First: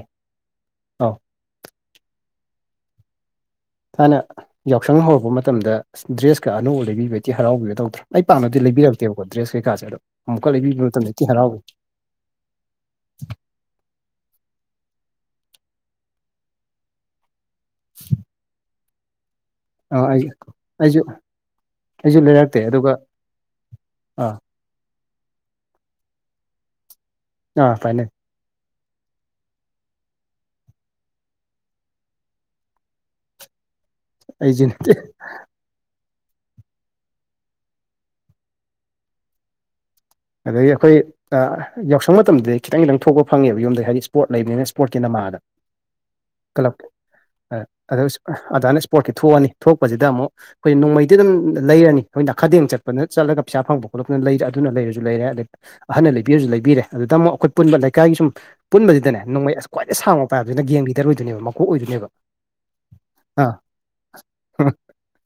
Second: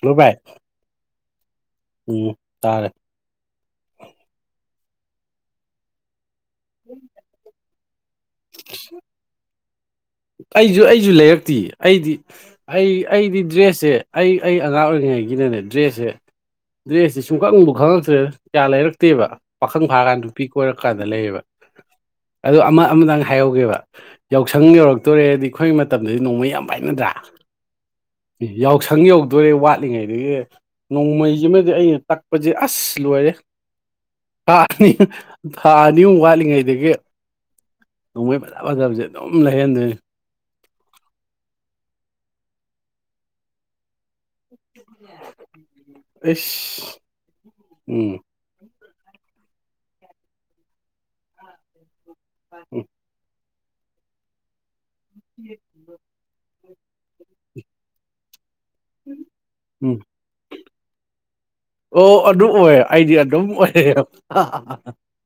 hello ꯚꯥꯏ ꯑꯧ ꯎꯝ ꯇꯥꯔꯦ ꯊꯥꯢꯅ ꯌꯥꯎꯁꯪ ꯍꯧꯔꯛꯄ ꯃꯇꯝꯗ ꯗ꯭ꯔꯦꯁꯀ ꯑꯅꯧꯕ ꯂꯩꯕꯤꯕꯒꯤ ꯊꯤ ꯍꯔꯥꯎꯕꯤꯒ ꯇꯧꯗ꯭ꯔꯣ ꯑꯩ ꯄꯥꯛꯅꯗꯤ ꯂꯩꯕꯤꯔꯛꯇꯦꯕꯀꯣ ꯗ꯭ꯔꯦꯁ ꯀꯩꯀꯥꯁꯦ ꯑꯗꯣ ꯑꯃꯨꯛꯀ ꯂꯩꯕꯤꯕ ꯑꯩꯁꯨ ꯃꯇꯝꯗ ꯑꯩꯁꯨ ꯊꯤ ꯂꯩꯔꯛꯇꯤ ꯍꯔꯥꯎꯋꯤ ꯑꯩꯗꯤ ꯑꯩ ꯑꯩꯗꯤ ꯗ꯭ꯔꯦꯁꯁꯦ ꯑꯩ ꯑꯩ ꯑꯉꯥꯡ ꯑꯣꯏꯔꯤꯉꯩꯒꯤꯅꯅꯦ ꯗ꯭ꯔꯦꯁꯁꯦ ꯗ꯭ꯔꯦꯁꯁꯦ ꯁꯨꯡꯈꯇꯕꯨ ꯈꯪꯉꯛꯇ꯭ꯔꯦ ꯀꯌꯥ ꯂꯩꯔꯛ ꯇꯦꯕ ꯄꯥꯈꯪ ꯑꯥ ꯐꯥꯔꯀꯥꯟꯗ ꯑꯩ ꯅꯨꯄꯤ ꯑꯩꯁꯨ ꯀꯣꯏꯔꯛꯀꯥꯟꯗ ꯂꯩꯌꯦꯕ ꯑꯩꯁꯨ ꯑꯗꯣ ꯂꯩꯔꯛꯇꯦ ꯑꯃ ꯑꯗꯨꯒ ꯑꯃꯗꯪ ꯍꯥꯏꯍꯧꯒꯦꯕ ꯑꯥ ꯌꯥꯎꯁꯪ ꯌꯧꯔꯛ ꯇꯣꯔꯦꯗꯤ ꯑꯩꯈꯣꯏꯒꯤ ꯃꯇꯝꯗꯗꯤ ꯅꯣꯡꯃꯩ ꯌꯥꯝ ꯄꯥꯏꯅꯗ꯭ꯔꯥ ꯑꯥ ꯄꯥꯢꯅꯩ ꯌꯥꯎꯁꯪ ꯌꯧꯗꯣꯔꯦ ꯋꯥꯠꯂꯤꯉꯩꯗꯒꯤ ꯅꯣꯡꯃꯩꯁꯤꯃꯗꯤ ꯑꯩꯅ ꯇꯛꯄꯁꯦ ꯑꯁ ꯂꯣꯏꯔꯦ ꯊꯥ ꯑꯩꯁꯨ ꯑꯅꯤ ꯅꯠꯇꯦ ꯊꯥ ꯑꯅꯤꯃꯨꯛ ꯋꯥꯠꯂꯤꯉꯩꯗꯒꯤ ꯅꯣꯡꯃꯩ ꯐꯖ ꯐꯖꯕꯁꯦ ꯑꯗꯨꯝ ꯂꯩꯍꯟꯗꯣꯏꯅꯤ ꯑꯗꯒꯤ ꯑꯩꯈꯣꯏ ꯌꯥꯎꯁꯪ ꯃꯇꯝꯗꯗꯤ ꯈꯤꯇꯪ ꯈꯤꯇꯪ ꯊꯣꯛꯄ ꯐꯪꯉꯦꯕ ꯌꯨꯝꯗꯩ ꯍꯥꯏꯗꯤ ꯏꯁ꯭ꯄꯣꯠ ꯂꯩꯕꯅꯤꯅ ꯁꯄꯣꯔꯠꯀꯤ ꯅꯃꯥꯗ ꯀꯂꯞꯀꯤ ꯑꯩꯁ ꯑꯗꯥ ꯎꯝ ꯑꯗꯥꯢ ꯁ ꯄꯣꯠꯀꯤ ꯊꯣꯛꯑꯅꯤ ꯊꯣꯛꯄꯁꯤꯗ ꯑꯃꯨꯛ ꯑꯩꯈꯣꯏ ꯅꯣꯡꯃꯩꯗꯤ ꯑꯗꯨꯝ ꯂꯩꯔꯅꯤ ꯍꯣꯏ ꯅꯥꯈꯗꯦꯡ ꯎꯝ ꯆꯠꯄꯅ ꯆꯠꯂꯒ ꯄꯩꯁꯥ ꯐꯪꯕ ꯈꯣꯠꯂꯛꯄꯗꯨꯅ ꯂꯩꯔꯦ ꯑꯗꯨꯅ ꯂꯩꯔꯁꯨ ꯂꯩꯔꯦ ꯑꯗꯩ ꯑꯍꯟꯅ ꯂꯩꯕꯤꯔꯁꯨ ꯂꯩꯕꯤꯔꯦ ꯑꯗꯨꯗ ꯑꯃꯨꯛ ꯑꯩꯈꯣ ꯄꯨꯟꯕ ꯂꯩꯀꯥꯏꯒꯤ ꯁꯨꯝ ꯄꯨꯟꯕꯁꯤꯗꯅꯦ ꯅꯣꯡꯃꯩ ꯑꯁ ꯎꯝ ꯈ꯭ꯋꯥꯏꯗꯩ ꯁꯥꯡꯕ ꯄꯥꯏꯕꯗꯨꯅ ꯒꯦꯝꯒꯤ ꯂꯤꯗꯔ ꯑꯣꯏꯗꯣꯏꯅꯦꯕ ꯃꯀꯣꯛ ꯑꯣꯏꯗꯣꯏꯅꯦꯕ ꯑꯣ ꯑꯗꯨ ꯑꯣꯏ ꯑꯩꯗꯤ ꯑꯥ [unintelligible]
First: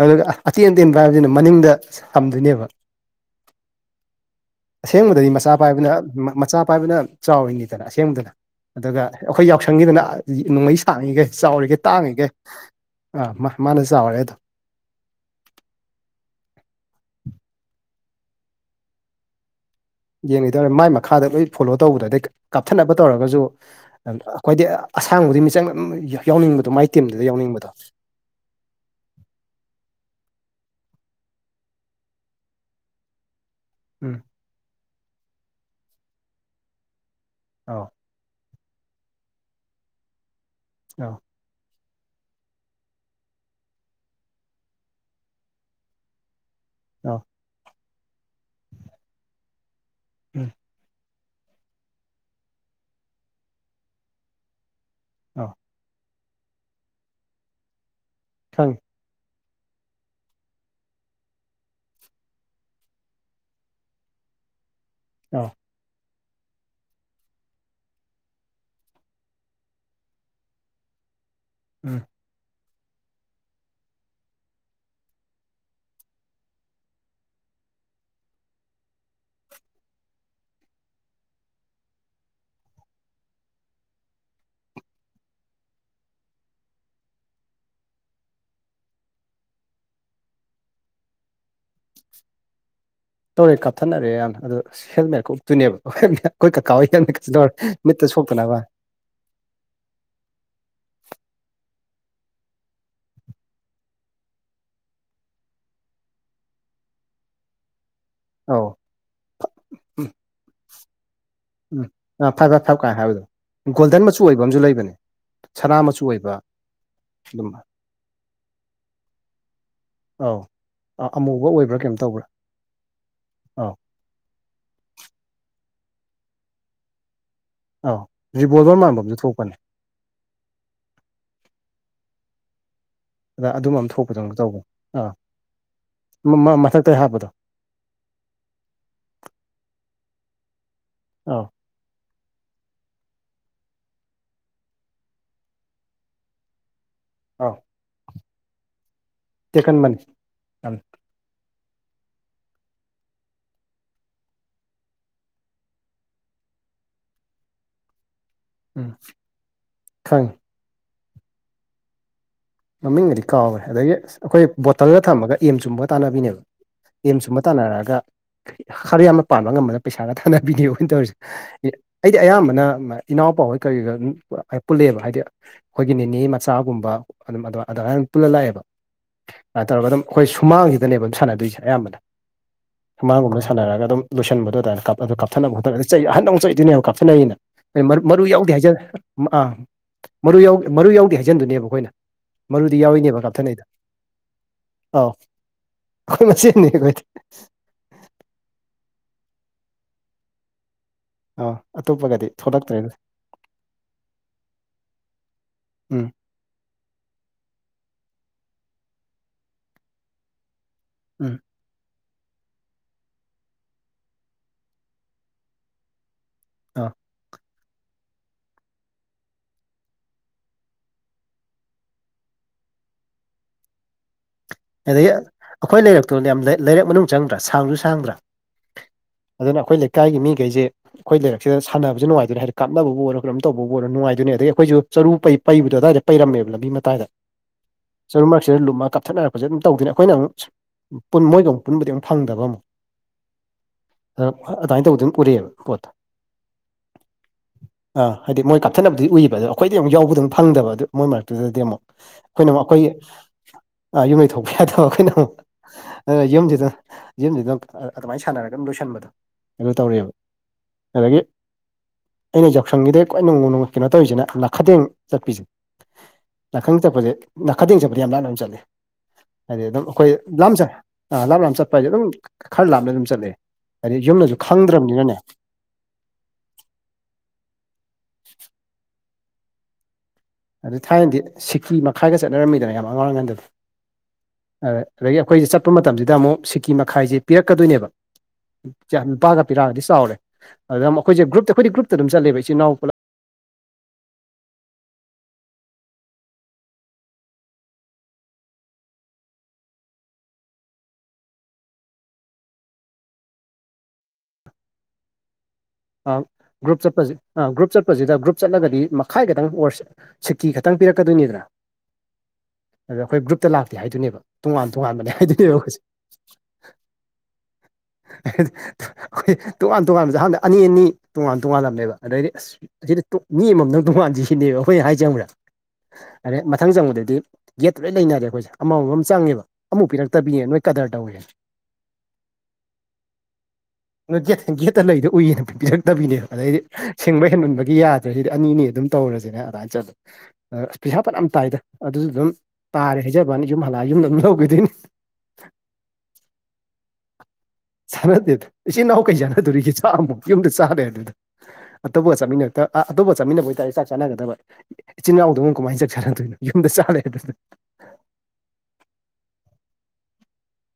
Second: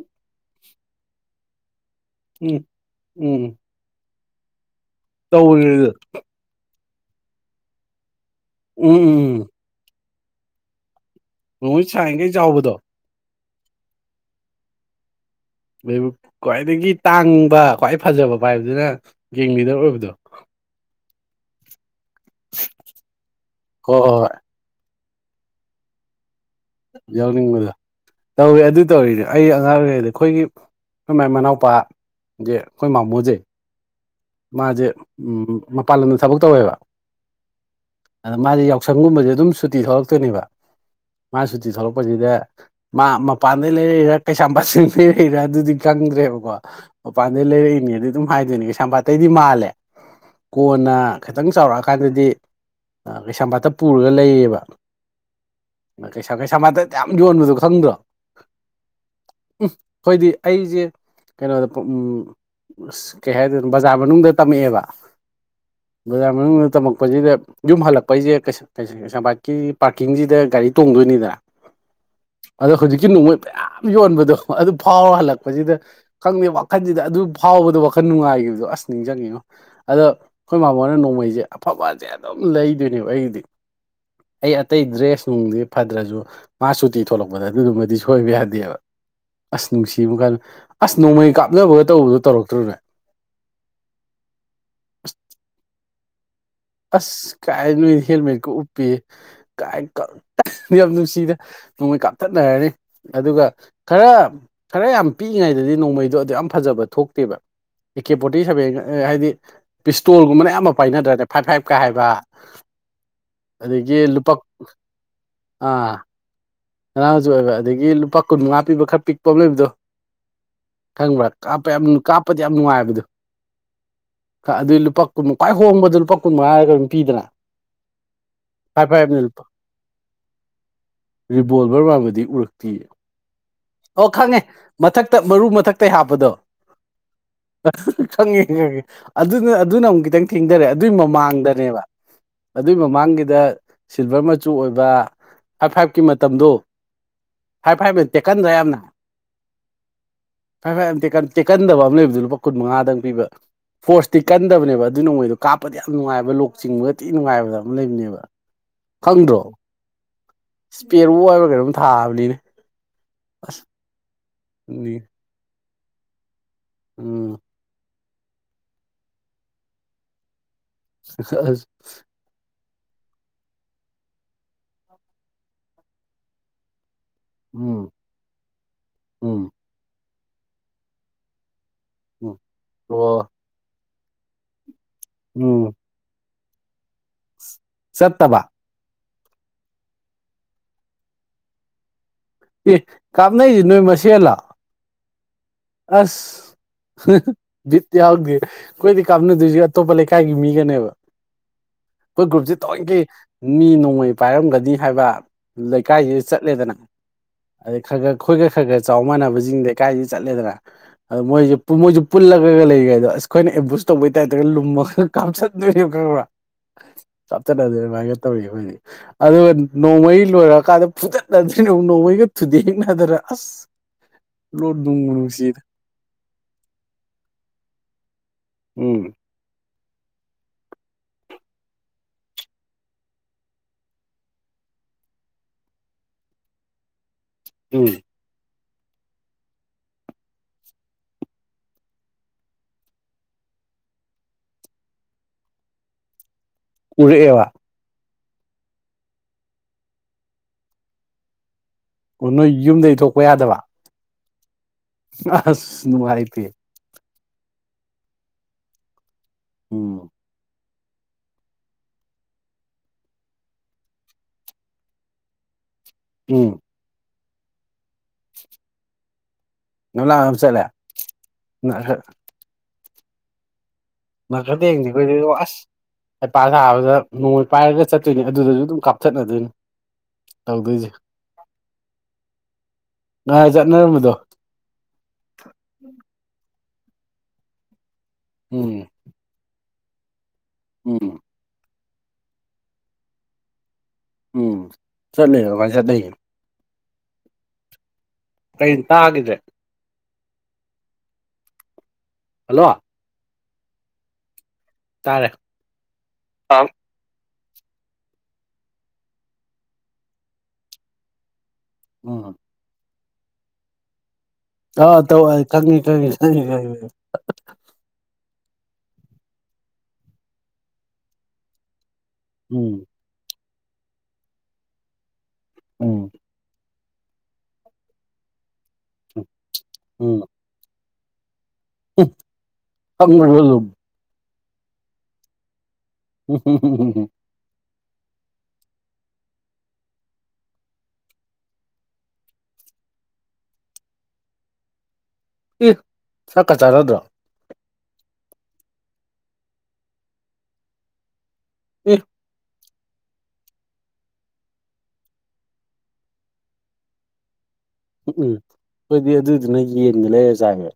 ꯑꯗꯨꯒ ꯑꯇꯦꯟ ꯑꯇꯦꯟꯕ ꯄꯥꯏꯕꯁꯤꯅ ꯃꯅꯤꯡꯗ ꯎꯝ ꯊꯝꯗꯣꯏꯅꯦꯕ ꯎꯝ ꯑꯁꯦꯡꯕꯗꯗꯤ ꯃꯆꯥ ꯄꯥꯏꯕꯅ ꯇꯧꯔꯦ ꯃꯆꯥ ꯄꯥꯏꯕꯅ ꯆꯥꯎꯔꯤꯅꯤꯗꯅ ꯑꯁꯦꯡꯕꯗꯅ ꯑꯗꯨꯒ ꯎꯝ ꯑꯩꯈꯣꯏ ꯎꯝ ꯌꯥꯎꯁꯪꯒꯤꯗꯅ ꯅꯣꯡꯃꯩ ꯁꯥꯡꯉꯤꯒꯩ ꯆꯥꯎꯔꯤꯒꯩ ꯅꯣꯡꯃꯩ ꯇꯥꯡꯉꯤꯒꯩ ꯁꯥꯡꯈꯩ ꯆꯥꯎꯕꯗꯣ ꯑꯥ ꯃꯥ ꯃꯥꯅ ꯆꯥꯎꯔꯦ ꯑꯗꯣ ꯈ꯭ꯋꯥꯏꯗꯒꯤ ꯇꯥꯡꯕ ꯈ꯭ꯋꯥꯏ ꯐꯖꯕ ꯄꯥꯏꯕꯗꯨꯅ ꯒꯦꯡ ꯂꯤꯗꯕ ꯒꯦꯡ ꯂꯤꯗꯔ ꯃꯥꯏ ꯃꯈꯥꯗ ꯂꯣꯏ ꯐꯣꯂꯣ ꯇꯧꯕꯗꯣ ꯑꯗꯩ ꯀꯥꯞꯊꯠꯅꯕ ꯇꯧꯔꯒꯁꯨ ꯍꯣꯏ ꯍꯣꯏ ꯍꯣꯏ ꯑꯩꯈꯣꯏꯗꯤ ꯑꯁꯥꯡꯕꯗꯨꯢ ꯃꯤꯆꯪꯗ ꯑꯗꯨꯝ ꯌꯥꯏ ꯌꯥꯎꯅꯤꯡꯕꯗꯣ ꯇꯧꯏ ꯑꯗꯨ ꯇꯧꯔꯤꯅꯦ ꯑꯩ ꯑꯉꯥꯡ ꯑꯣꯏꯔꯤꯉꯩꯗ ꯑꯩꯈꯣꯏꯒꯤ ꯑꯩꯈꯣꯏ ꯃꯥꯏ ꯃꯅꯥꯎꯄꯥꯒꯤ ꯑꯩꯈꯣꯏ ꯃꯥꯃꯣꯖꯦ ꯎꯝ ꯃꯥꯁꯦ ꯃꯄꯥꯟ ꯂꯝꯗ ꯊꯕꯛ ꯇꯧꯋꯦꯕ ꯑꯥꯎ ꯃꯥꯗꯤ ꯌꯥꯎꯁꯪꯒꯨꯝꯕꯁꯦ ꯑꯗꯨꯝ ꯁꯨꯇꯤ ꯊꯣꯛꯂꯛꯇꯣꯏꯅꯦꯕ ꯑꯧ ꯃꯥ ꯁꯨ ꯇꯤ ꯊꯣꯛꯂꯛꯄꯁꯤꯗ ꯃꯥ ꯃꯄꯥꯟꯗꯩ ꯂꯩꯔꯛꯢꯔꯥ ꯀꯩꯁꯥꯝꯄꯥꯠꯁꯤꯡꯗꯩ ꯂꯩꯔꯥ ꯑꯗꯨꯗꯤ ꯈꯪꯗ꯭ꯔꯦꯕꯀꯣ ꯑꯧ ꯃꯄꯥꯟꯗꯩ ꯂꯩꯔꯛꯏꯅꯦꯗꯤ ꯑꯗꯨꯝ ꯍꯥꯏꯗꯣꯏꯅꯦ ꯀꯩꯁꯥꯝꯄꯥꯠꯇꯩꯗꯤ ꯃꯥꯜꯂꯦ ꯎꯝ ꯀꯣꯟꯅ ꯈꯤꯇꯪ ꯆꯥꯎꯔꯛꯑꯀꯥꯟꯗꯗꯤ ꯀꯩꯁꯥꯝꯄꯥꯠꯇ ꯄꯨꯔꯒ ꯂꯩꯌꯦꯕ ꯑꯥꯎ ꯀꯩꯁꯥ ꯀꯩꯁꯥꯝꯄꯥꯠꯇ ꯑꯗꯌꯥꯝ ꯌꯣꯟꯕꯗꯣ ꯈꯪꯗ꯭ꯔꯣ ꯈꯪꯉꯤ ꯎꯝ ꯍꯣꯏꯗꯤ ꯑꯩꯁꯦ ꯀꯩꯅꯣꯗ ꯄꯣꯛ ꯎꯝ ꯀꯩ ꯍꯥꯏꯗꯣꯏ ꯕꯖꯥꯔ ꯃꯅꯨꯡꯗ ꯇꯝꯃꯛꯑꯦꯕ ꯇꯥꯎ ꯕꯖꯥꯔ ꯃꯅꯨꯡꯗ ꯇꯝꯃꯛꯄꯁꯤꯗ ꯌꯨꯝ ꯍꯜꯂꯛꯄꯩꯁꯦ ꯀꯩꯁ ꯀꯩꯁꯥꯝꯄꯥꯠꯀꯤ ꯄꯥꯔꯀꯤꯡꯁꯤꯗ ꯒꯥꯔꯤ ꯇꯣꯡꯗ ꯅꯤꯗ ꯎꯝ ꯑꯗꯣ ꯍꯧꯖꯤꯛꯀꯤ ꯅꯣꯡꯃꯩ ꯃꯌꯥꯝ ꯌꯣꯟꯕꯗꯣ ꯑꯗꯨ ꯐꯥꯎꯔ ꯍꯜꯂꯛꯄꯁꯤꯗ ꯈꯪꯗꯦ ꯋꯥꯈꯜꯁꯤꯗ ꯑꯗꯨ ꯐꯥꯎꯕꯗꯣ ꯋꯥꯈꯜ ꯅꯨꯡꯉꯥꯏꯒꯤꯕ ꯗꯣ ꯑꯁ ꯅꯤꯡꯖꯪꯉꯤꯉꯣ ꯑꯗꯣ ꯑꯩꯈꯣꯏ ꯃꯥꯃꯣꯅ ꯅꯣꯡꯃꯩꯁꯦ ꯑꯐꯕꯁꯦ ꯑꯗꯨꯝ ꯂꯩꯗꯣꯏꯅꯦꯕ ꯑꯩꯒꯤꯗꯤ ꯑꯩ ꯑꯇꯩ ꯗ꯭ꯔꯦꯁ ꯅꯨꯡꯗꯤ ꯐꯗ꯭ꯔꯁꯨ ꯃꯥ ꯁꯨꯇꯤ ꯊꯣꯛꯂꯛꯄꯗ ꯑꯗꯨꯗꯨꯃꯗꯤ ꯁꯣꯏꯕ ꯌꯥꯗꯦꯕ ꯑꯁ ꯅꯨꯡꯁꯤꯕ ꯀꯥꯟꯗ ꯑꯁ ꯅꯣꯡꯃꯩ ꯀꯥꯞꯅꯕꯒ ꯇꯧꯕꯗꯣ ꯇꯧꯔꯛꯇ꯭ꯔꯣꯅꯣꯏ ꯇꯧꯔꯦ ꯀꯥꯞꯊꯅꯔꯦ ꯌꯥꯝꯅ ꯑꯗꯨꯗꯣ ꯍꯦꯜꯃꯦꯠ ꯎꯞꯇꯣꯏꯅꯦꯕ ꯍꯦꯜꯃꯦꯠ ꯑꯁ ꯀꯥꯏ ꯅꯣꯏ ꯍꯦꯜꯃꯦꯠ ꯀ ꯎꯞꯄꯤ ꯀꯥꯏ ꯌꯥꯝ ꯅꯨꯁꯤ ꯁꯤꯗ ꯅꯣꯡꯃꯩ ꯀꯥꯞꯊꯠꯅꯔꯅꯤ ꯑꯗꯨꯒ ꯈꯔ ꯈꯔ ꯌꯥꯝ ꯄꯤꯛꯏꯉꯩꯗꯗꯤ ꯅꯣꯡꯃꯩꯗꯣ ꯑꯗꯨ ꯌꯥꯝ ꯐꯖꯕ ꯊꯣꯛꯇꯦꯕ ꯑꯦ ꯀꯦ ꯐꯣꯔꯇꯤ ꯑꯧ ꯁꯚꯦꯟ ꯍꯥꯏꯗꯤ ꯄꯤꯁꯇꯣꯜꯒꯨꯝꯕꯅ ꯑꯌꯥꯝꯕ ꯄꯥꯏꯅꯗ꯭ꯔꯥꯅꯦ ꯎꯝ ꯐꯔꯦ ꯐꯔꯦ ꯐꯔ ꯀꯥꯏ ꯍꯥꯏꯕꯗꯣ ꯑꯗꯒꯤ ꯒꯣꯜꯗꯟ ꯃꯆꯨ ꯂꯨꯄꯥ ꯑꯣꯏꯕ ꯑꯃꯁꯨ ꯂꯩꯕꯅꯦ ꯁꯅꯥ ꯃꯆꯨ ꯑꯣꯏꯕ ꯁꯅꯥ ꯃꯆꯨ ꯑꯗꯨꯝ ꯑꯣꯏꯕ ꯑꯗꯒꯤ ꯂꯨꯄꯥ ꯀꯨꯟ ꯃꯉꯥ ꯄꯤꯕ ꯈꯔ ꯄꯤꯛꯄ ꯑꯃ ꯂꯩꯕꯗꯣ ꯑꯧ ꯈꯪꯕ꯭ꯔꯥ ꯑꯃꯨꯕ ꯀꯥꯞꯄ ꯑꯣꯏꯕ꯭ꯔꯥ ꯌꯥꯝ ꯀꯩꯝ ꯇꯧꯕ꯭ꯔꯥ ꯀꯥꯞꯄꯗꯤ ꯌꯥꯝ ꯅꯨꯡꯉꯥꯏꯕꯗꯨ ꯑꯧ ꯑꯗꯨꯏ ꯂꯨꯄꯥ ꯀꯨꯟꯃ ꯈ꯭ꯋꯥꯏ ꯍꯣꯡꯕꯗ ꯂꯨꯄꯥ ꯀꯨꯟ ꯃꯉꯥꯔꯒ ꯀꯩꯅꯣꯝ ꯄꯤꯗꯅ ꯑꯥꯎ ꯔꯤꯕꯣꯜꯚꯔ ꯐꯥꯏꯚ ꯃꯥꯟꯕ ꯑꯝꯁꯨ ꯐꯥꯏꯚꯅ ꯂꯨꯄꯥ ꯊꯣꯛꯄꯅꯤ ꯔꯤꯔꯤꯕꯣꯜꯚꯔ ꯃꯥꯕꯗꯤ ꯎꯔꯛꯇꯤꯌꯦ ꯑꯗ ꯑꯗꯨꯝꯕ ꯑꯃ ꯑꯣ ꯊꯣꯛꯄꯗꯧꯅ ꯈꯪꯉꯦ ꯇꯧꯕꯅꯦ ꯑ ꯃꯊꯛꯇ ꯃꯔꯨ ꯃꯊꯛꯇꯩ ꯍꯥꯞꯄꯗꯣ ꯃꯊꯛꯇ ꯍꯥꯞꯄꯗꯣ ꯈꯪꯉꯦ ꯈꯪꯉꯦ ꯑꯗꯨꯅ ꯑꯗꯨꯅ ꯑꯃꯨꯛ ꯈꯤꯇꯪ ꯊꯦꯡꯊꯔꯦ ꯑꯗꯨꯏ ꯑꯥꯎ ꯃꯃꯥꯡꯗꯅꯦꯕ ꯑꯗꯨꯏ ꯃꯃꯥꯡꯒꯤꯗ ꯁꯤꯜꯚꯔ ꯃꯆꯨ ꯑꯣꯏꯕ ꯐꯥꯏꯚ ꯐꯥꯏꯚꯀꯤ ꯃꯇꯝꯗꯣ ꯐꯥꯏꯚ ꯐꯥꯏꯚꯅ ꯇꯦꯛꯀꯟꯗ꯭ꯔ ꯌꯥꯝꯅ ꯇꯦꯀꯟꯕꯅꯦ ꯀꯟꯗꯕ ꯑꯃ ꯂꯩꯕꯗꯨ ꯂꯨꯄꯥ ꯀꯨꯟ ꯃꯉꯥꯗꯪ ꯄꯤꯕ ꯐꯣꯔꯁꯇꯤ ꯀꯟꯗꯕꯅꯦꯕ ꯑꯗꯨ ꯅꯣꯡꯃꯩꯗꯣ ꯀꯥꯞꯄꯗ ꯌꯥꯝ ꯅꯨꯡꯉꯥꯏꯕ ꯂꯣꯛ ꯆꯤꯡꯕꯒꯗꯤ ꯅꯨꯡꯉꯥꯏꯕ ꯑꯃ ꯂꯩꯕꯅꯦꯕ ꯎꯝ ꯈꯪꯗ꯭ꯔꯣ ꯈꯪꯉꯦ ꯏꯁꯄꯦꯔꯣ ꯍꯥꯏꯌꯔ ꯀꯩꯅꯣꯝ ꯊꯥꯕꯅꯤꯅꯦ ꯃꯃꯤꯡꯒꯗꯤ ꯀꯥꯎꯔꯦ ꯑꯁ ꯑꯗꯒꯤ ꯑꯩꯈꯣꯏ ꯕꯣꯇꯜꯗ ꯊꯝꯃꯒ ꯑꯦꯝ ꯆꯨꯝꯕꯒ ꯇꯥꯟꯅꯕꯤꯅꯦꯕ ꯑꯦꯝ ꯎꯝ ꯁꯨꯝꯕ ꯇꯥꯅꯔꯛꯑꯒ ꯈꯔ ꯌꯥꯝꯅ ꯄꯥꯟꯕ ꯉꯝꯕꯅ ꯄꯩꯁꯥꯒ ꯊꯥꯅꯔ ꯕꯤꯗꯤꯑꯣ ꯑꯣꯏꯅ ꯇꯧꯔꯤꯁꯦ ꯑꯁ ꯑꯩꯗꯤ ꯑꯌꯥꯝꯕꯅ ꯏꯅꯥꯎꯄꯥꯍꯣꯏ ꯀꯔꯤ ꯄꯨꯜꯂꯦꯕ ꯍꯥꯏꯗꯤ ꯑꯩꯈꯣꯏꯒꯤ ꯅꯤꯅꯦ ꯃꯆꯥꯒꯨꯝꯕ ꯑꯗꯨꯝ ꯑꯗꯨ ꯎꯝ ꯑꯗꯨꯃꯥꯏꯅ ꯑꯗꯨ ꯄꯨꯜꯂ ꯂꯥꯛꯑꯦꯕ ꯎꯝ ꯑꯗꯨꯃꯥꯏꯅ ꯇꯧꯔꯒ ꯑꯗꯨꯝ ꯑꯩꯈꯣꯏ ꯁꯨꯃꯥꯡꯁꯤꯗꯅꯦꯕ ꯑꯗꯨꯝ ꯁꯥꯟꯅꯗꯣꯏꯁꯦ ꯑꯌꯥꯝꯕꯅ ꯎꯝ ꯑꯣ ꯁꯨꯃꯥꯡꯒꯨꯝꯕꯗ ꯁꯥꯟꯅꯔꯒ ꯑꯗꯨꯝ ꯂꯣꯏꯁꯤꯟꯕ ꯑꯗꯨꯃꯥꯏꯅ ꯀ ꯑꯗꯨ ꯀꯥꯞꯊꯠꯅꯕ ꯎꯝ ꯈꯣꯠꯊꯠꯅ ꯆꯩ ꯑꯍꯟꯗ ꯑꯃꯨꯛ ꯆꯩ ꯑꯗꯨꯅꯦ ꯌꯥꯝ ꯀꯥꯞꯊꯠꯅꯔꯛꯏꯅ ꯑꯩꯅ ꯑꯩ ꯃꯔꯨ ꯆꯠꯇꯕ ꯌꯥꯎꯗꯦ ꯍꯥꯏꯖꯗꯦ ꯑꯥ ꯃꯔꯨ ꯃꯔꯨ ꯌꯥꯎꯗꯦ ꯍꯥꯏꯖꯤꯟꯗꯨꯅꯦꯕ ꯑꯩꯈꯣꯏꯅ ꯑꯦ ꯃꯔꯨꯗꯤ ꯌꯥꯎꯔꯤꯅꯦꯕ ꯀꯥꯞꯅꯩꯁꯦ ꯀꯥꯞꯊꯠꯅꯩꯗꯣ ꯅꯣꯏ ꯃꯁꯦꯜꯂꯣ ꯑꯥꯎ ꯑꯁ ꯍꯥꯍꯥꯍꯥ ꯕꯤꯠ ꯌꯥꯎꯗꯦ ꯑꯩꯈꯣꯏꯗꯤ ꯀꯥꯞꯅꯗꯣꯏꯁꯦ ꯑꯇꯣꯞꯄ ꯂꯩꯀꯥꯏꯒꯤ ꯃꯤꯒꯅꯦꯕ ꯑꯧ ꯑꯩꯈꯣꯏ ꯑꯇꯣꯞꯄꯒꯗꯤ ꯒ꯭ꯔꯨꯞꯁꯦ ꯊꯣꯛꯂꯛꯇ꯭ꯔꯦ ꯊꯑꯣꯏꯀꯤ ꯃꯤ ꯅꯣꯡꯃꯩ ꯄꯥꯏꯔꯝꯒꯅꯤ ꯍꯥꯏꯕ ꯎꯝ ꯂꯩꯀꯥꯏꯁꯤ ꯆꯠꯂꯦꯗꯅ ꯑꯗꯩ ꯈꯔ ꯈꯔ ꯑꯩꯈꯣꯏ ꯈꯔ ꯈꯔ ꯆꯥꯎ ꯃꯥꯟꯅꯕꯁꯤꯡꯗꯤ ꯂꯩꯀꯥꯏꯁꯤꯗ ꯆꯠꯂꯦꯗꯅ ꯑꯗꯨ ꯎꯝ ꯃꯣꯏꯁꯦ ꯃꯣꯏꯁꯨ ꯄꯨꯜꯂꯒ ꯂꯩꯒ ꯍꯥꯏꯗꯣ ꯑꯁ ꯑꯩꯈꯣꯏꯅ ꯑꯦꯝꯕꯨꯁ ꯇꯧꯕꯩ ꯇꯥꯏꯞꯇꯒ ꯂꯨꯝꯃꯒ ꯀꯥꯞꯁꯤꯟꯗꯣꯏꯅꯦꯕ ꯈꯪꯕ꯭ꯔꯥ ꯑꯥ [unintelligible] ꯐꯨꯠꯗ ꯑꯗꯨꯃꯥꯏꯒ ꯇꯧꯋ ꯑꯩꯈꯣꯏꯗꯤ ꯑꯗꯨꯒ ꯅꯣꯡꯃꯩ ꯂꯣꯏꯔꯛꯀꯥꯟꯗ ꯐꯨꯗꯠꯅꯕꯤ ꯅꯣꯡꯃꯩꯒ ꯊꯨ ꯗꯦꯛꯅꯗꯅ ꯑꯁ [inaudible] ꯂꯣꯔ ꯑꯗꯒꯤ ꯅꯨꯡꯕꯨ ꯅꯨꯡꯁꯤ ꯑꯩꯈꯣꯏ ꯂꯩꯔꯛꯇꯣ ꯌꯥꯝ ꯂꯩꯔꯛ ꯃꯅꯨꯡ ꯆꯪꯗ꯭ꯔꯥ ꯁꯥꯡꯁꯨ ꯁꯥꯡꯗ꯭ꯔꯥ ꯎꯝ ꯑꯗꯨꯅ ꯑꯩꯈꯣꯏ ꯂꯩꯀꯥꯏꯒꯤ ꯃꯤꯈꯩꯁꯦ ꯑꯩꯈꯣꯏ ꯂꯩꯥꯏꯔꯛꯁꯤꯗ ꯁꯥꯟꯅꯕꯁꯨ ꯅꯨꯡꯉꯥꯏꯗꯣꯏꯅꯦ ꯍꯥꯏꯗꯤ ꯀꯥꯞꯅꯕꯕꯨ ꯑꯣꯏꯔꯣ ꯀꯔꯝ ꯇꯧꯕꯕꯨꯔꯣ ꯅꯨꯡꯉꯥꯏꯗꯣꯏꯅꯤ ꯑꯗꯒꯤ ꯑꯩꯈꯣꯏꯁꯨ ꯆꯔꯨꯩ ꯄꯩꯕꯗꯣ ꯑꯗꯨꯋꯥꯏꯗ ꯄꯩꯔꯝꯃꯦꯕ ꯂꯝꯕꯤ ꯃꯇꯥꯏꯗ ꯎꯝ ꯆꯔꯨ ꯃꯔꯛꯁꯤꯗ ꯂꯨꯝꯃ ꯀꯥꯞꯊꯠꯅꯔꯛꯄ ꯐꯖ ꯑꯗꯨꯝ ꯇꯧꯗꯣꯏꯅꯦ ꯑꯩꯈꯣꯏꯅ ꯑꯃꯨꯛ ꯃꯣꯏꯒ ꯑꯃꯨꯛ ꯄꯨꯟꯕꯗꯤ ꯑꯃꯨꯛ ꯐꯪꯗꯕ ꯑꯃꯨꯛ ꯑꯗꯨꯃꯥꯏꯅ ꯇꯧꯕꯗꯩ ꯑꯗꯨꯝ ꯎꯔꯛꯑꯦꯕ ꯄꯣꯠꯇꯣ ꯎꯔꯛꯑꯦꯋꯥ ꯑꯥ ꯍꯥꯏꯗꯤ ꯃꯣꯏ ꯀꯥꯞꯊꯅꯕꯗꯤ ꯎꯏꯕ ꯑꯗꯣ ꯑꯩꯈꯣꯏꯗꯤ ꯑꯃꯨꯛ ꯐꯪꯗꯕ ꯑꯗꯨ ꯃꯣꯏ ꯃꯔꯛꯇꯨꯗꯗꯤ ꯑꯃꯨꯛ ꯑꯣ ꯑꯩꯈꯣꯏꯅ ꯅꯣꯏ ꯑꯃꯨꯛ ꯑꯩꯈꯣꯏꯒꯤ ꯌꯨꯝꯗꯩꯊꯣꯛꯄ ꯌꯥꯗꯕ ꯑꯥ ꯌꯨꯝ ꯂꯩꯊꯣꯛꯄ ꯌꯥꯗꯕ ꯑꯩꯈꯣꯏꯅ ꯑꯃꯨꯛ ꯑꯁ ꯑꯗꯨꯅ ꯅꯨꯡꯉꯥꯏꯇꯦ ꯌꯨꯝꯁꯤꯗ ꯌꯨꯝꯁꯤꯗ ꯑꯗꯨꯃꯥꯏꯅ ꯁꯥꯟꯅꯔꯒ ꯑꯗꯨꯝ ꯂꯣꯏꯁꯟꯕꯗꯣ ꯑꯗꯨ ꯎꯝ ꯇꯧꯔꯦꯕ ꯑꯗꯒꯤ ꯑꯩꯅ ꯌꯥꯎꯁꯪꯒꯤꯗ ꯈ꯭ꯋꯥꯏ ꯅꯣꯡ ꯀꯩꯅꯣ ꯇꯧꯔꯤꯁꯤꯅ ꯂꯈꯗꯦꯡ ꯆꯠꯄꯤꯁꯦ ꯎꯝ ꯅꯥꯈꯪ ꯆꯠꯄꯁꯦ ꯅꯥꯈꯗꯦꯡ ꯆꯠꯄꯗ ꯌꯥꯝ ꯂꯥꯄ ꯂꯥꯞꯅ ꯆꯠꯂꯤ ꯍꯥꯏꯗꯤ ꯑꯗꯨꯝ ꯑꯩꯈꯣꯏ ꯅꯝꯂꯥꯡ ꯑꯃ ꯂꯥꯞꯝ ꯆꯠꯂꯦ ꯆꯠ ꯑ ꯂꯥꯞ ꯂꯥꯝ ꯆꯠꯄ ꯍꯥꯏꯁꯦ ꯑꯗꯨꯝ ꯈꯔ ꯂꯥꯞꯅ ꯑꯗꯨꯝ ꯆꯠꯂꯦ ꯍꯥꯏꯗꯤ ꯌꯨꯝꯅꯁꯨ ꯅꯥꯈꯗꯦꯡꯗꯤ ꯑꯩꯈꯣꯏꯗꯤ ꯈꯪꯗ꯭ꯔꯕꯅꯤꯅꯅꯦ ꯏꯕꯣ ꯑꯁ ꯍꯩꯄ ꯁꯥꯕꯗ ꯅꯣꯡꯃꯩ ꯄꯥꯏꯔꯒ ꯆꯠꯇꯣꯏꯅꯤ ꯑꯗꯨꯗꯁꯨ ꯑꯗꯨꯝ ꯀꯥꯞ ꯆꯠꯅꯗꯣꯏꯅꯤ ꯑꯗꯨꯗ ꯊꯥꯏꯅꯗꯤ ꯁꯤꯛꯀꯤ ꯃꯈꯥꯏꯒ ꯆꯠꯅꯔꯝꯃꯤꯗꯅ ꯌꯥꯝ ꯑꯉꯥꯡ ꯑꯣꯏꯔꯤꯉꯥꯟꯗꯗꯤ ꯉꯍꯥꯟ ꯆꯠꯅꯔꯝꯕꯗꯣ ꯑꯥ ꯑꯗꯒꯤ ꯑꯩꯈꯣꯏꯁꯦ ꯆꯠꯄ ꯃꯇꯝꯁꯤꯗ ꯑꯃꯨꯛ ꯁꯤ ꯀꯤ ꯃꯈꯥꯏꯁꯦ ꯄꯤꯔꯛꯀꯗꯣꯏꯅꯦꯕ ꯎꯝ ꯂꯨꯄꯥꯒ ꯄꯤꯔꯛꯑꯗꯤ ꯆꯥꯎꯔꯦ ꯑꯗ ꯎꯝ ꯑꯩꯈꯣꯏꯁꯦ ꯒ꯭ꯔꯨꯞꯇ ꯑꯩꯈꯣꯏꯒꯤ ꯒ꯭ꯔꯨꯞꯇ ꯑꯗꯨꯝ ꯆꯠꯂꯦꯕ ꯏꯆꯜ ꯏꯅꯥꯎ ꯄꯨꯂꯞ ꯎꯝ ꯆꯠꯂꯦ ꯑꯗꯨꯃꯥꯏ ꯆꯠꯅꯩꯌꯦ ꯀꯩꯅꯣ ꯇꯥꯒꯤꯗ꯭ꯔꯦ ꯍꯜꯂꯣ ꯇꯥꯔꯦ ꯑꯥ ꯒ꯭ꯔꯨꯞ ꯆꯠꯄꯁꯦ ꯑꯥ ꯒ꯭ꯔꯨꯞ ꯆꯠꯄꯁꯤꯗ ꯒ꯭ꯔꯨꯞ ꯆꯠꯂꯒꯗꯤ ꯃꯈꯥꯏ ꯈꯛꯇꯪ ꯑꯣꯔ ꯁꯤꯇꯤ ꯈꯛꯇꯪ ꯄꯤꯔꯛꯀꯗꯣꯏꯅꯤꯗꯅ ꯎꯝ ꯑꯗ ꯑꯩꯈꯣꯏ ꯒ꯭ꯔꯨꯞꯇ ꯂꯥꯛꯇꯦ ꯍꯥꯏꯗꯣꯏꯅꯦꯕ ꯑꯥ ꯇꯧ ꯈꯪꯉꯤ ꯈꯪꯉꯤ ꯈꯪꯉꯤ ꯈꯪꯉꯤ ꯍꯤꯍꯤꯍꯤꯑꯩꯈꯣꯏ ꯇꯣꯉꯥꯟ ꯇꯣꯉꯥꯟꯕꯁꯦ ꯑꯍꯥꯟꯌꯗ ꯑꯅꯤ ꯑꯅꯤ ꯇꯣꯉꯥꯟ ꯇꯣꯉꯥꯟꯂꯝꯅꯦꯕ ꯑꯗꯩꯗꯤ ꯑꯁ ꯎꯝ ꯑꯁꯤꯗꯤ ꯇꯣꯛ ꯃꯤ ꯑꯃꯃꯝ ꯗꯪ ꯇꯣꯉꯥꯟꯁꯤ ꯁꯤꯅꯦꯕ ꯑꯩꯈꯣꯏ ꯍꯥꯏꯖꯦ ꯈꯪꯕ꯭ꯔ ꯎꯝ ꯑꯗꯩ ꯃꯊꯪ ꯆꯪꯕꯗꯗꯤ ꯒꯦꯠꯇ ꯂꯣꯏ ꯂꯩꯅꯔꯦ ꯑꯩꯈꯣꯏꯁꯦ ꯑꯃꯝ ꯑꯃꯝ ꯆꯪꯉꯦꯕ ꯑꯝꯃꯨꯛ ꯄꯤꯔꯛꯇꯕꯤꯅꯦ ꯅꯣꯏ ꯀꯗꯔ ꯇꯧꯋꯦ ꯎꯝ [unintelligible] ꯅꯣꯏ ꯒꯦꯠ ꯒꯦꯠꯇ ꯂꯩꯔꯤꯗꯨ ꯎꯏꯑꯅ ꯄꯤꯔꯛꯇꯕꯤꯅꯦꯕ ꯑꯗꯩꯗꯤ ꯁꯤꯡꯕ ꯍꯦꯟꯃꯟꯕꯒꯤ ꯄꯤ ꯌꯥꯗ꯭ꯔꯁꯤꯗꯤ ꯑꯅꯤꯅꯤ ꯑꯗꯨꯝ ꯇꯧꯔꯁꯤꯅ ꯑꯗꯨꯃꯥꯏ ꯆꯠꯄ ꯑ ꯄꯩꯁꯥ ꯐꯅꯌꯥꯝ ꯇꯥꯏꯗ ꯑꯗꯨꯁꯨ ꯑꯗꯨꯝ ꯇꯥꯔꯦ ꯍꯥꯏꯖꯕꯋꯥꯅꯤ ꯌꯨꯝ ꯍꯜꯂꯛꯑ ꯌꯨꯝꯗ ꯑꯗꯨꯝ ꯂꯧꯒꯤꯗꯨꯏꯅꯤ ꯏ ꯆꯥꯛꯀꯥ ꯆꯥꯅꯗ꯭ꯔꯣ ꯆꯥꯟꯅꯗꯦꯗ ꯏꯆꯤꯟ ꯏꯅꯥꯎ ꯀꯩ ꯆꯥꯟꯅꯗꯣꯔꯤꯒꯦ ꯆꯥꯛ ꯑꯃꯃꯨꯛ ꯌꯨꯝꯗ ꯆꯥꯔꯗꯨꯗ ꯏ ꯑꯇꯣꯞꯄꯒ ꯆꯥꯃꯤꯟꯅꯔꯦ ꯇ ꯑ ꯑꯇꯣꯞꯄ ꯆꯠꯃꯤꯟꯅꯕ ꯑꯣꯏ ꯇꯥꯗꯤ ꯆꯥꯛ ꯆꯥꯟꯅꯒꯗꯕ ꯏꯆꯤꯟ ꯏꯅꯥꯎꯗꯪ ꯀꯃꯥꯏ ꯆꯥꯛ ꯆꯥꯟꯅꯗꯨꯏꯅꯣ ꯌꯨꯝꯗ ꯆꯥ ꯂꯩꯔꯕꯁꯤꯗ ꯎꯝ ꯎꯝ ꯑꯈꯣꯏꯗꯤ ꯑꯗꯨꯗꯨꯅ ꯌꯦꯟꯒ ꯂꯩꯔ ꯆꯥꯏꯌꯦ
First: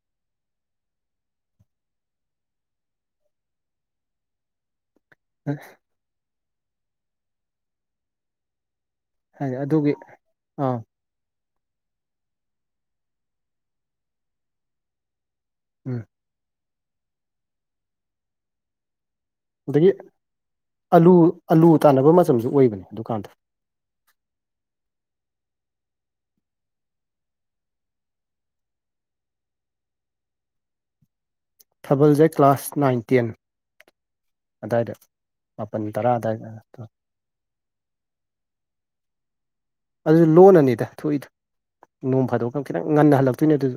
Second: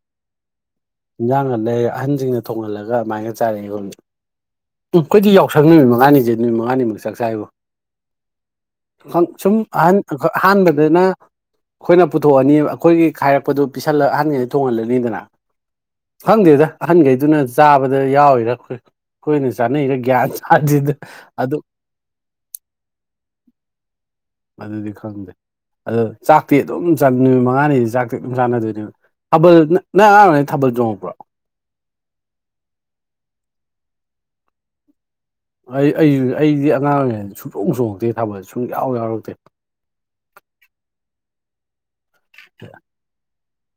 ꯏꯟꯖꯥꯡꯒ ꯂꯩꯔ ꯑꯍꯟꯖꯤꯡꯅ ꯊꯣꯡꯍꯜꯂꯒ ꯑꯗꯨꯃꯥꯏꯅ ꯆꯥꯔꯛꯑꯦ ꯑꯩꯈꯣꯏꯗꯤ ꯎꯝ ꯑꯩꯈꯣꯏꯗꯤ ꯌꯥꯎꯁꯪ ꯅꯨꯃꯤꯠ ꯃꯉꯥꯅꯤꯖꯦ ꯅꯨꯃꯤꯠ ꯃꯉꯥꯅꯤꯃꯛ ꯆꯥꯛ ꯆꯥꯏꯕꯣ ꯈꯪ ꯍꯥꯏꯗꯤ ꯁꯨꯝ ꯑꯗꯨꯒꯤ ꯑꯍꯟ ꯑꯥ ꯑꯍꯥꯟꯕꯗꯅ ꯑꯈꯣꯏꯅ ꯄꯨꯊꯣꯛꯑꯅꯤ ꯑꯩꯈꯣꯏꯒꯤ ꯈꯥꯏꯔꯛꯄꯗꯨ ꯄꯤꯁꯜꯂ ꯑꯍꯟꯒꯩꯗ ꯊꯣꯡꯍꯜꯂꯅꯤꯗꯅ ꯎꯝ ꯈꯪꯗꯦꯗ ꯑꯍꯟꯒꯩꯗꯨꯅ ꯆꯥꯕꯗ ꯌꯥꯎꯔꯤꯔ ꯑꯩꯈꯣꯏ ꯑꯩꯈꯣꯏꯅ ꯑꯗꯒꯤ ꯆꯥꯅꯩꯔ ꯒ꯭ꯌꯥꯟ ꯇꯥꯗꯦꯗ ꯑꯂꯨ ꯑꯗꯨ ꯑꯂꯨ ꯇꯥꯟꯅꯕ ꯃꯇꯝꯁꯨ ꯑꯣꯏꯕꯅꯦ ꯑꯗꯨꯀꯥꯟꯗ ꯑꯗꯨꯗꯤ ꯈꯪꯗꯦ ꯑꯗꯣ ꯆꯥꯛꯇꯤ ꯑꯗꯨꯝ ꯆꯥꯏ ꯅꯨꯃꯤꯠ ꯃꯉꯥꯅꯤꯗꯤ ꯆꯥꯛꯇꯤ ꯑꯗꯨꯝ ꯆꯥꯟꯅꯗꯨꯏꯅꯦꯕ ꯊꯥꯕꯜ ꯅ ꯅꯪ ꯑꯉꯥꯡ ꯑꯣꯏꯔꯤꯉꯩ ꯊꯥꯕꯜ ꯆꯣꯡꯉꯛꯄ꯭ꯔꯣ ꯊꯥꯕꯜꯁꯦ ꯀ꯭ꯂꯥꯁ ꯅꯥꯏꯟ ꯇꯦꯟ ꯑꯗꯥꯏꯗ ꯃꯥꯄꯜ ꯑꯩ ꯇꯔꯥ ꯑꯩ ꯑꯗꯥꯏꯗ ꯑꯩꯗꯤ ꯑꯉꯥꯡ ꯑꯣꯏꯔꯤꯉꯩ ꯁꯨꯡꯆꯣꯡ ꯆꯣꯡꯉꯛꯇꯦ ꯊꯥꯕꯜ ꯁꯨꯡ ꯌꯥꯎ ꯌꯥꯎꯔꯛꯇꯦ ꯑꯗꯨ ꯂꯣꯟꯅꯅꯤꯗ ꯊꯣꯛꯏꯗꯣ ꯅꯣꯡ ꯐꯥꯗꯣꯛꯑꯀ ꯈꯤꯇꯪ ꯉꯟꯅ ꯍꯜꯂꯛꯇꯨꯏꯅꯦ ꯑꯗꯨꯖꯨ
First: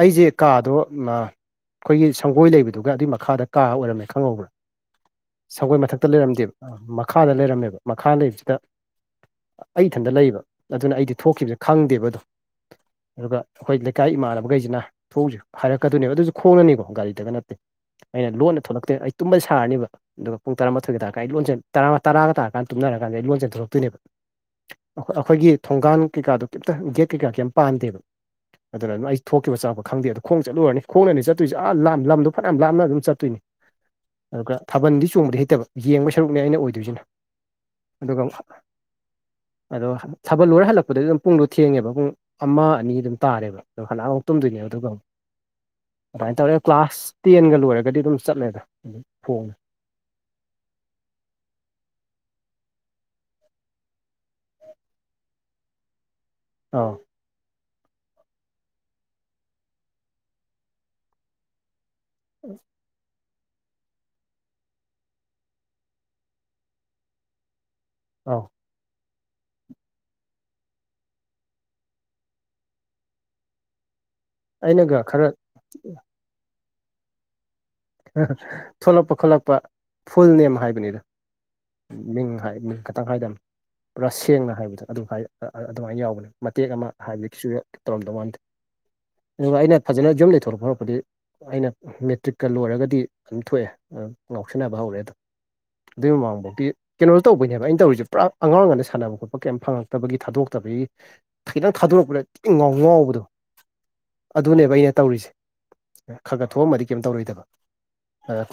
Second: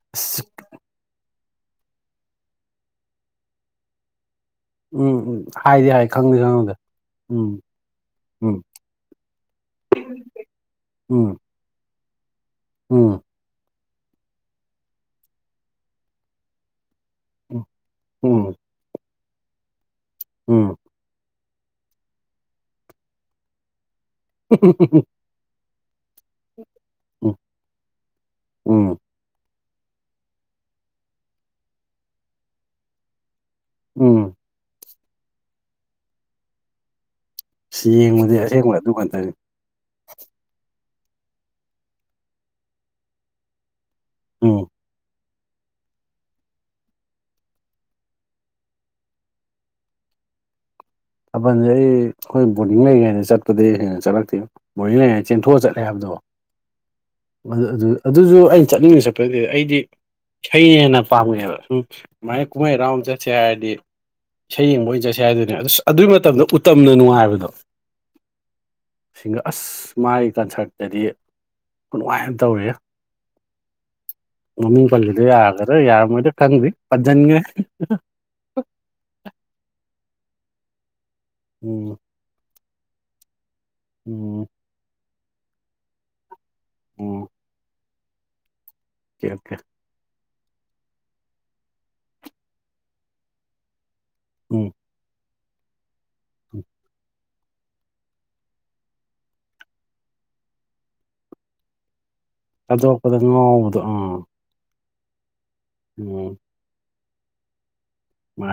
ꯑꯩꯖꯦ ꯑꯁ ꯀꯥꯗꯣ ꯃ ꯑꯩꯈꯣꯏꯒꯤ ꯁꯪꯒꯣꯏ ꯂꯩꯕꯗꯨꯒ ꯑꯗꯨꯏ ꯃꯈꯥꯗ ꯀꯥ ꯑꯣꯏꯔꯝꯃꯦ ꯈꯪꯍꯧꯕ꯭ꯔ ꯎꯝ ꯎꯝ ꯁꯪꯒꯣꯏ ꯍꯥꯏꯗꯤ ꯃꯊꯛꯇ ꯍꯥꯏ ꯈꯪꯗꯤ ꯂꯩꯔꯝꯗꯦꯕ ꯈꯪꯍꯧꯗꯦ ꯃꯈꯥꯗ ꯎꯝ ꯂꯩꯔꯝꯃꯦꯕ ꯃꯈꯥ ꯂꯩꯕꯁꯤꯗ ꯎꯝ ꯑꯩ ꯏꯊꯟꯇ ꯂꯩꯕ ꯑꯗꯨꯅ ꯑꯩꯗꯤ ꯎꯝ ꯊꯣꯛꯈꯤꯕꯖꯦ ꯈꯪꯗꯦꯕ ꯑꯗꯨꯝ ꯎꯝ ꯑꯗꯨꯒ ꯑꯩꯈꯣꯏ ꯂꯩ ꯀꯥꯏ ꯏꯃꯥꯟꯅꯕꯒꯩꯁꯤꯅ ꯊꯣꯡꯎꯖꯦ ꯍꯥꯏꯔꯛꯀꯗꯣꯏꯅꯦ ꯑꯗꯨꯁꯨ ꯈꯣꯡꯅꯅꯦꯕ ꯒꯥꯔꯤ ꯗꯒ ꯅꯠꯇꯦ ꯎꯝ ꯑꯩꯅ ꯎꯝ ꯂꯣꯟꯅ ꯊꯣꯛꯂꯛꯇꯦ ꯑꯩ ꯇꯨꯝꯕ ꯁꯥꯔꯅꯤꯕ ꯑꯗꯨꯒ ꯄꯨꯡ ꯎꯝ ꯇꯔꯥꯃꯥꯊꯣꯏꯒ ꯇꯥꯔꯀꯥꯟꯗ ꯑꯩ ꯂꯣꯟ ꯆꯦꯟ ꯇꯔꯥ ꯇꯔꯥꯒ ꯇꯥꯔꯀꯥꯟꯗ ꯇꯨꯝꯅꯔꯀꯥꯟꯗ ꯑꯩ ꯂꯣꯟ ꯆꯦꯟꯊꯣꯔꯛꯇꯨꯏꯅꯦꯕꯑꯩꯈꯣꯏ ꯑꯩꯈꯣꯏꯒꯤ ꯊꯣꯡꯒꯥꯟ ꯀꯩꯀꯥꯗꯣ ꯀꯩꯝꯇ ꯒꯦꯠ ꯀꯩꯀꯥ ꯎꯝ ꯀꯩꯝ ꯄꯥꯟꯗꯦꯕ ꯑꯗꯨꯅ ꯎꯝ ꯑꯗꯨꯝ ꯑꯩ ꯊꯣꯛꯈꯤꯕ ꯆꯪꯉꯛꯄ ꯈꯪꯗꯦ ꯑꯗꯣ ꯈꯣꯡ ꯆꯠꯂꯨꯔꯅꯤ ꯈꯣꯡꯅꯅꯤ ꯆꯠꯇꯣꯏꯁꯦ ꯑ ꯂꯥꯞꯅ ꯂꯝꯗꯣ ꯐꯅꯌꯥꯝ ꯂꯥꯞꯅ ꯑꯗꯨꯝ ꯆꯠꯇꯨꯏꯅꯤ ꯎꯝ ꯑꯗꯨꯒ ꯊꯥꯕꯜꯗꯤ ꯆꯣꯡꯕꯗꯤ ꯍꯩꯇꯕ ꯌꯦꯡꯕꯩ ꯁꯔꯨꯛꯅꯦ ꯑꯩꯅ ꯑꯣꯏꯗꯨꯏꯖꯤꯅ ꯌꯦꯡꯕꯗꯤ ꯑꯁꯦꯡꯕ ꯑꯗꯨ ꯉꯥꯛꯇꯅꯤ ꯑꯗꯣ ꯊꯥꯕꯜ ꯂꯣꯏꯔ ꯍꯜꯂꯛꯄꯗꯗꯤ ꯑꯗꯨꯝ ꯄꯨꯡꯗꯣ ꯊꯦꯡꯉꯦꯕ ꯄꯨꯡ ꯑꯃ ꯑꯅꯤ ꯑꯗꯨꯝ ꯇꯥꯔꯦꯕ ꯑꯗꯣ ꯍꯜꯂꯛꯑ ꯑꯃꯨꯛ ꯎꯝ ꯇꯨꯝꯗꯣꯏꯅꯦꯕ ꯑꯗꯨꯒ ꯑꯃꯨꯛ ꯑꯗꯨꯃꯥꯏ ꯇꯧꯔꯦ ꯀ꯭ꯂꯥꯁ ꯇꯦꯟꯒ ꯂꯣꯏꯔꯒꯗꯤ ꯑꯗꯨꯝ ꯆꯠꯂꯦꯗ ꯐꯣꯡꯅ [inaudible] ꯊꯥꯕꯜꯖꯦ ꯑꯩ ꯈꯣꯏ ꯕꯣꯔꯗꯤꯡ ꯂꯩꯔꯤꯉꯩꯗ ꯆꯠꯄꯗꯤ ꯍꯦꯟꯅ ꯆꯠꯂꯛꯇꯦꯕ ꯕꯣꯔꯗꯤꯡ ꯂꯩꯔꯤꯉꯩꯗ ꯆꯦꯟꯊꯣꯛꯑ ꯆꯠꯂꯦ ꯍꯥꯏꯕꯗꯣ ꯑꯥꯎ ꯑꯗꯨ ꯑꯗꯨꯗ ꯑꯗꯨꯁꯨ ꯑꯩ ꯆꯠꯅꯤꯡꯅ ꯆꯠꯄ ꯅꯠꯇꯦꯗ ꯑꯩꯗꯤ ꯏꯁꯩꯩꯅ ꯍꯦꯟꯅ ꯄꯥꯝꯃꯦ ꯍꯥꯏꯕ ꯑꯗꯨꯃꯥꯏꯅ ꯀꯨꯝꯍꯩ ꯍꯔꯥꯎ ꯑꯃ ꯆꯠꯁꯦ ꯍꯥꯏꯔꯗꯤ ꯏꯁꯩ ꯌꯦꯡꯕ ꯑꯣꯏꯅ ꯆꯠꯁꯦ ꯍꯥꯏꯗꯨꯅꯦꯕ ꯑꯗꯨꯁꯨ ꯑꯗꯨꯏ ꯃꯇꯝꯗ ꯎꯇꯝꯅ ꯅꯨꯡꯉꯥꯏꯕꯗꯣ ꯑꯥꯎ ꯁꯤꯡꯒꯔ ꯑꯁ ꯃꯥꯒꯤ ꯀꯟꯁꯔꯠꯇꯗꯤ ꯈꯨꯅꯨꯡꯉꯥꯏ ꯑꯝ ꯇꯧꯔꯦꯍꯦ [inaudible] ꯃꯃꯤꯡ ꯑꯩꯅꯒ ꯄꯜꯕꯗꯨ ꯈꯔ ꯌꯥꯒꯗ꯭ꯔ ꯌꯥꯔꯝꯃꯣꯏꯗ꯭ꯔ ꯈꯪꯗ꯭ꯔꯤ ꯄꯟꯖꯟꯈ꯭ꯔꯦ ꯊꯣꯂꯛꯄ ꯈꯣꯂꯛꯄ ꯐꯨꯜ ꯅꯦꯝ ꯍꯥꯏꯕꯅꯤꯗ ꯎꯝ ꯃꯤꯡ ꯍꯥꯏ ꯃꯤꯡ ꯇꯪ ꯍꯥꯏꯗꯕꯅꯤ ꯄꯨꯔꯥ ꯎꯝ ꯁꯦꯡꯅ ꯍꯥꯏꯕꯗꯣ ꯑꯗꯨꯃꯥꯏꯅ ꯌꯥꯎꯕꯅꯦ ꯃꯇꯦꯛ ꯑꯃ ꯎꯝ ꯍꯥꯏꯕꯗꯤ ꯃꯤꯛꯆꯨꯌꯦꯠ ꯇꯧꯔꯝꯗꯧꯕ ꯃꯥꯟꯗꯦ ꯑꯣꯀꯦ ꯑꯣꯀꯦ ꯑꯗꯨꯒ ꯑꯩꯅ ꯐꯖꯅ ꯌꯨꯝꯗꯒꯤ ꯊꯣꯔꯛꯄ ꯍꯧꯔꯛꯄꯗꯤ ꯑꯩꯅ ꯃꯦꯇ꯭ꯔꯤꯛ ꯀ ꯂꯣꯏꯔꯒꯗꯤ ꯑꯗꯨꯝ ꯊꯣꯛꯑꯦ ꯎꯝ ꯉꯥꯎꯁꯟꯅꯕ ꯍꯧꯔꯦ ꯑꯗꯨꯝ ꯑꯗꯨ ꯃꯃꯥꯡ ꯎꯝ ꯕꯣꯛꯇꯤ ꯀꯩꯅꯣ ꯇꯧꯕꯅꯦꯕ ꯑꯩꯅ ꯇꯧꯔꯤꯁꯦ ꯄꯨꯔꯥ ꯑꯉꯥꯡ ꯑꯣꯏꯔꯉꯩꯗ ꯁꯥꯟꯅꯕ ꯈꯣꯠꯄ ꯀꯩꯝ ꯐꯪꯉꯛꯇꯕꯒꯤ ꯊꯥꯗꯣꯛꯇꯕꯒꯤ ꯈꯤꯇꯪ ꯊꯥꯗꯣꯔꯛꯄꯗ ꯏꯉꯥꯎ ꯊꯥꯗꯣꯔꯛꯄꯗ ꯉꯥꯎꯕꯗꯣ ꯑꯥ ꯑꯗꯨꯅꯦꯕ ꯑꯩꯅ ꯇꯧꯔꯤꯁꯦ ꯈꯔ ꯎꯝ ꯈꯕ ꯊꯣꯛꯑꯝꯃꯗꯤ ꯀꯩꯝ ꯇꯧꯔꯣꯏꯗꯕ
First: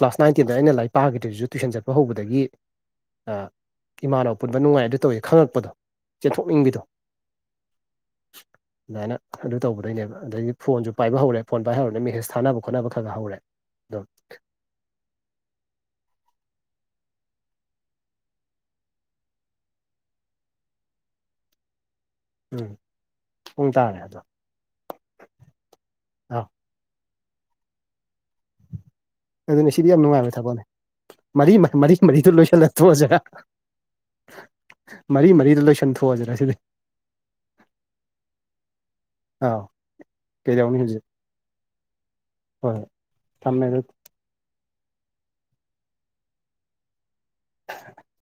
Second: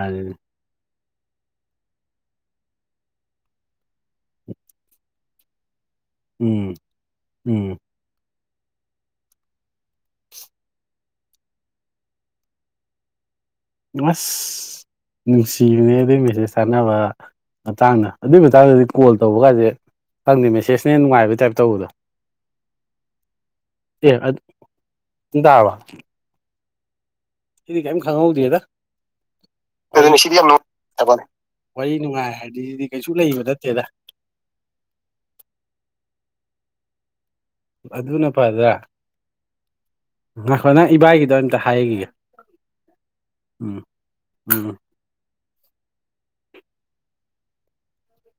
ꯀ꯭ꯂꯥꯁ ꯅꯥꯏꯟ ꯇꯦꯟꯗ ꯑꯩꯅ ꯂꯥꯏꯔꯤꯛ ꯄꯥꯈꯤꯗꯔꯤꯁꯨ ꯇꯨꯏꯁꯟ ꯆꯠꯄ ꯍꯧꯕꯗꯒꯤ ꯏꯃꯥꯟꯅꯕ ꯄꯨꯟꯕ ꯅꯨꯡꯉꯥꯏ ꯑꯗꯨ ꯇꯧꯋꯦ ꯈꯪꯪꯉꯛꯄꯗꯣ ꯎꯝ ꯎꯝ ꯑꯗꯨꯃꯥꯏꯅ ꯑꯗꯨ ꯇꯧꯕꯗꯩꯏꯅꯦꯕ ꯑꯗꯒꯤ ꯐꯣꯟꯁꯨ ꯄꯥꯏꯕ ꯍꯧꯔꯦ ꯐꯣꯟ ꯄꯥꯏꯕ ꯍꯧꯔꯗꯤ ꯃꯦꯁꯦꯖ ꯊꯥꯅꯕ ꯈꯣꯠꯅꯕ ꯈꯔ ꯈꯔ ꯍꯧꯔꯦ ꯑꯗꯣ ꯑꯁ ꯅꯨꯡꯁꯤꯕꯅꯦꯍꯦ ꯑꯗꯨ ꯃꯦꯁꯦꯖꯇꯣ ꯈꯪꯅꯕ ꯃꯇꯥꯡꯗ ꯑꯗꯨꯏ ꯃꯇꯥꯡꯗꯗꯤ ꯀꯣꯜ ꯇꯧꯕ ꯀꯥꯁꯦ ꯈꯪꯗꯦ ꯃꯦꯁꯦꯁꯅ ꯍꯦꯅ ꯅꯨꯡꯉꯥꯏꯕꯩ ꯇꯥꯏꯞ ꯇꯧꯕꯗꯣ ꯎꯝ ꯄꯨꯡ ꯇꯥꯔꯦ ꯑꯦ ꯑꯗꯣ ꯄꯨꯡ ꯇꯥꯔꯕ ꯑꯥ ꯁꯤꯗꯤ ꯀꯩꯝ ꯈꯪꯍꯧꯗꯦꯗ ꯑꯗꯨꯅꯦ ꯁꯤꯗꯤ ꯌꯥꯝ ꯅꯨꯡꯉꯥꯏꯕ ꯊꯕꯛꯅꯤ ꯃꯔꯤ ꯋꯥꯔꯤ ꯃꯔꯤꯗꯨ ꯅꯨꯡꯉꯥꯏ ꯂꯣꯏꯁꯤꯜꯂꯒ ꯍꯥꯏꯗꯨꯗꯤ ꯀꯩꯁꯨ ꯊꯣꯛꯑꯁꯤꯔꯥ ꯂꯩꯕ ꯅꯠꯇꯦꯗ ꯃꯔꯤ ꯃꯔꯤꯗꯣ ꯂꯣꯏꯁꯟꯊꯣꯛꯑꯁꯤꯗ ꯁꯤꯗꯤ ꯑꯗꯨꯅ ꯐꯗ꯭ꯔꯥ ꯑꯥꯎ ꯉꯥꯏꯈꯣ ꯀꯩꯗꯧꯅꯤ ꯅꯪ ꯍꯧꯖꯤꯛ ꯏꯕꯥꯏꯒꯤꯗꯣ ꯑꯃꯨꯛꯇ ꯍꯥꯏꯈꯤꯒꯦ ꯍꯣꯏ ꯊꯝꯃꯦ ꯎꯝ ꯑꯗꯨꯗꯤ ꯎꯝ [unintelligible]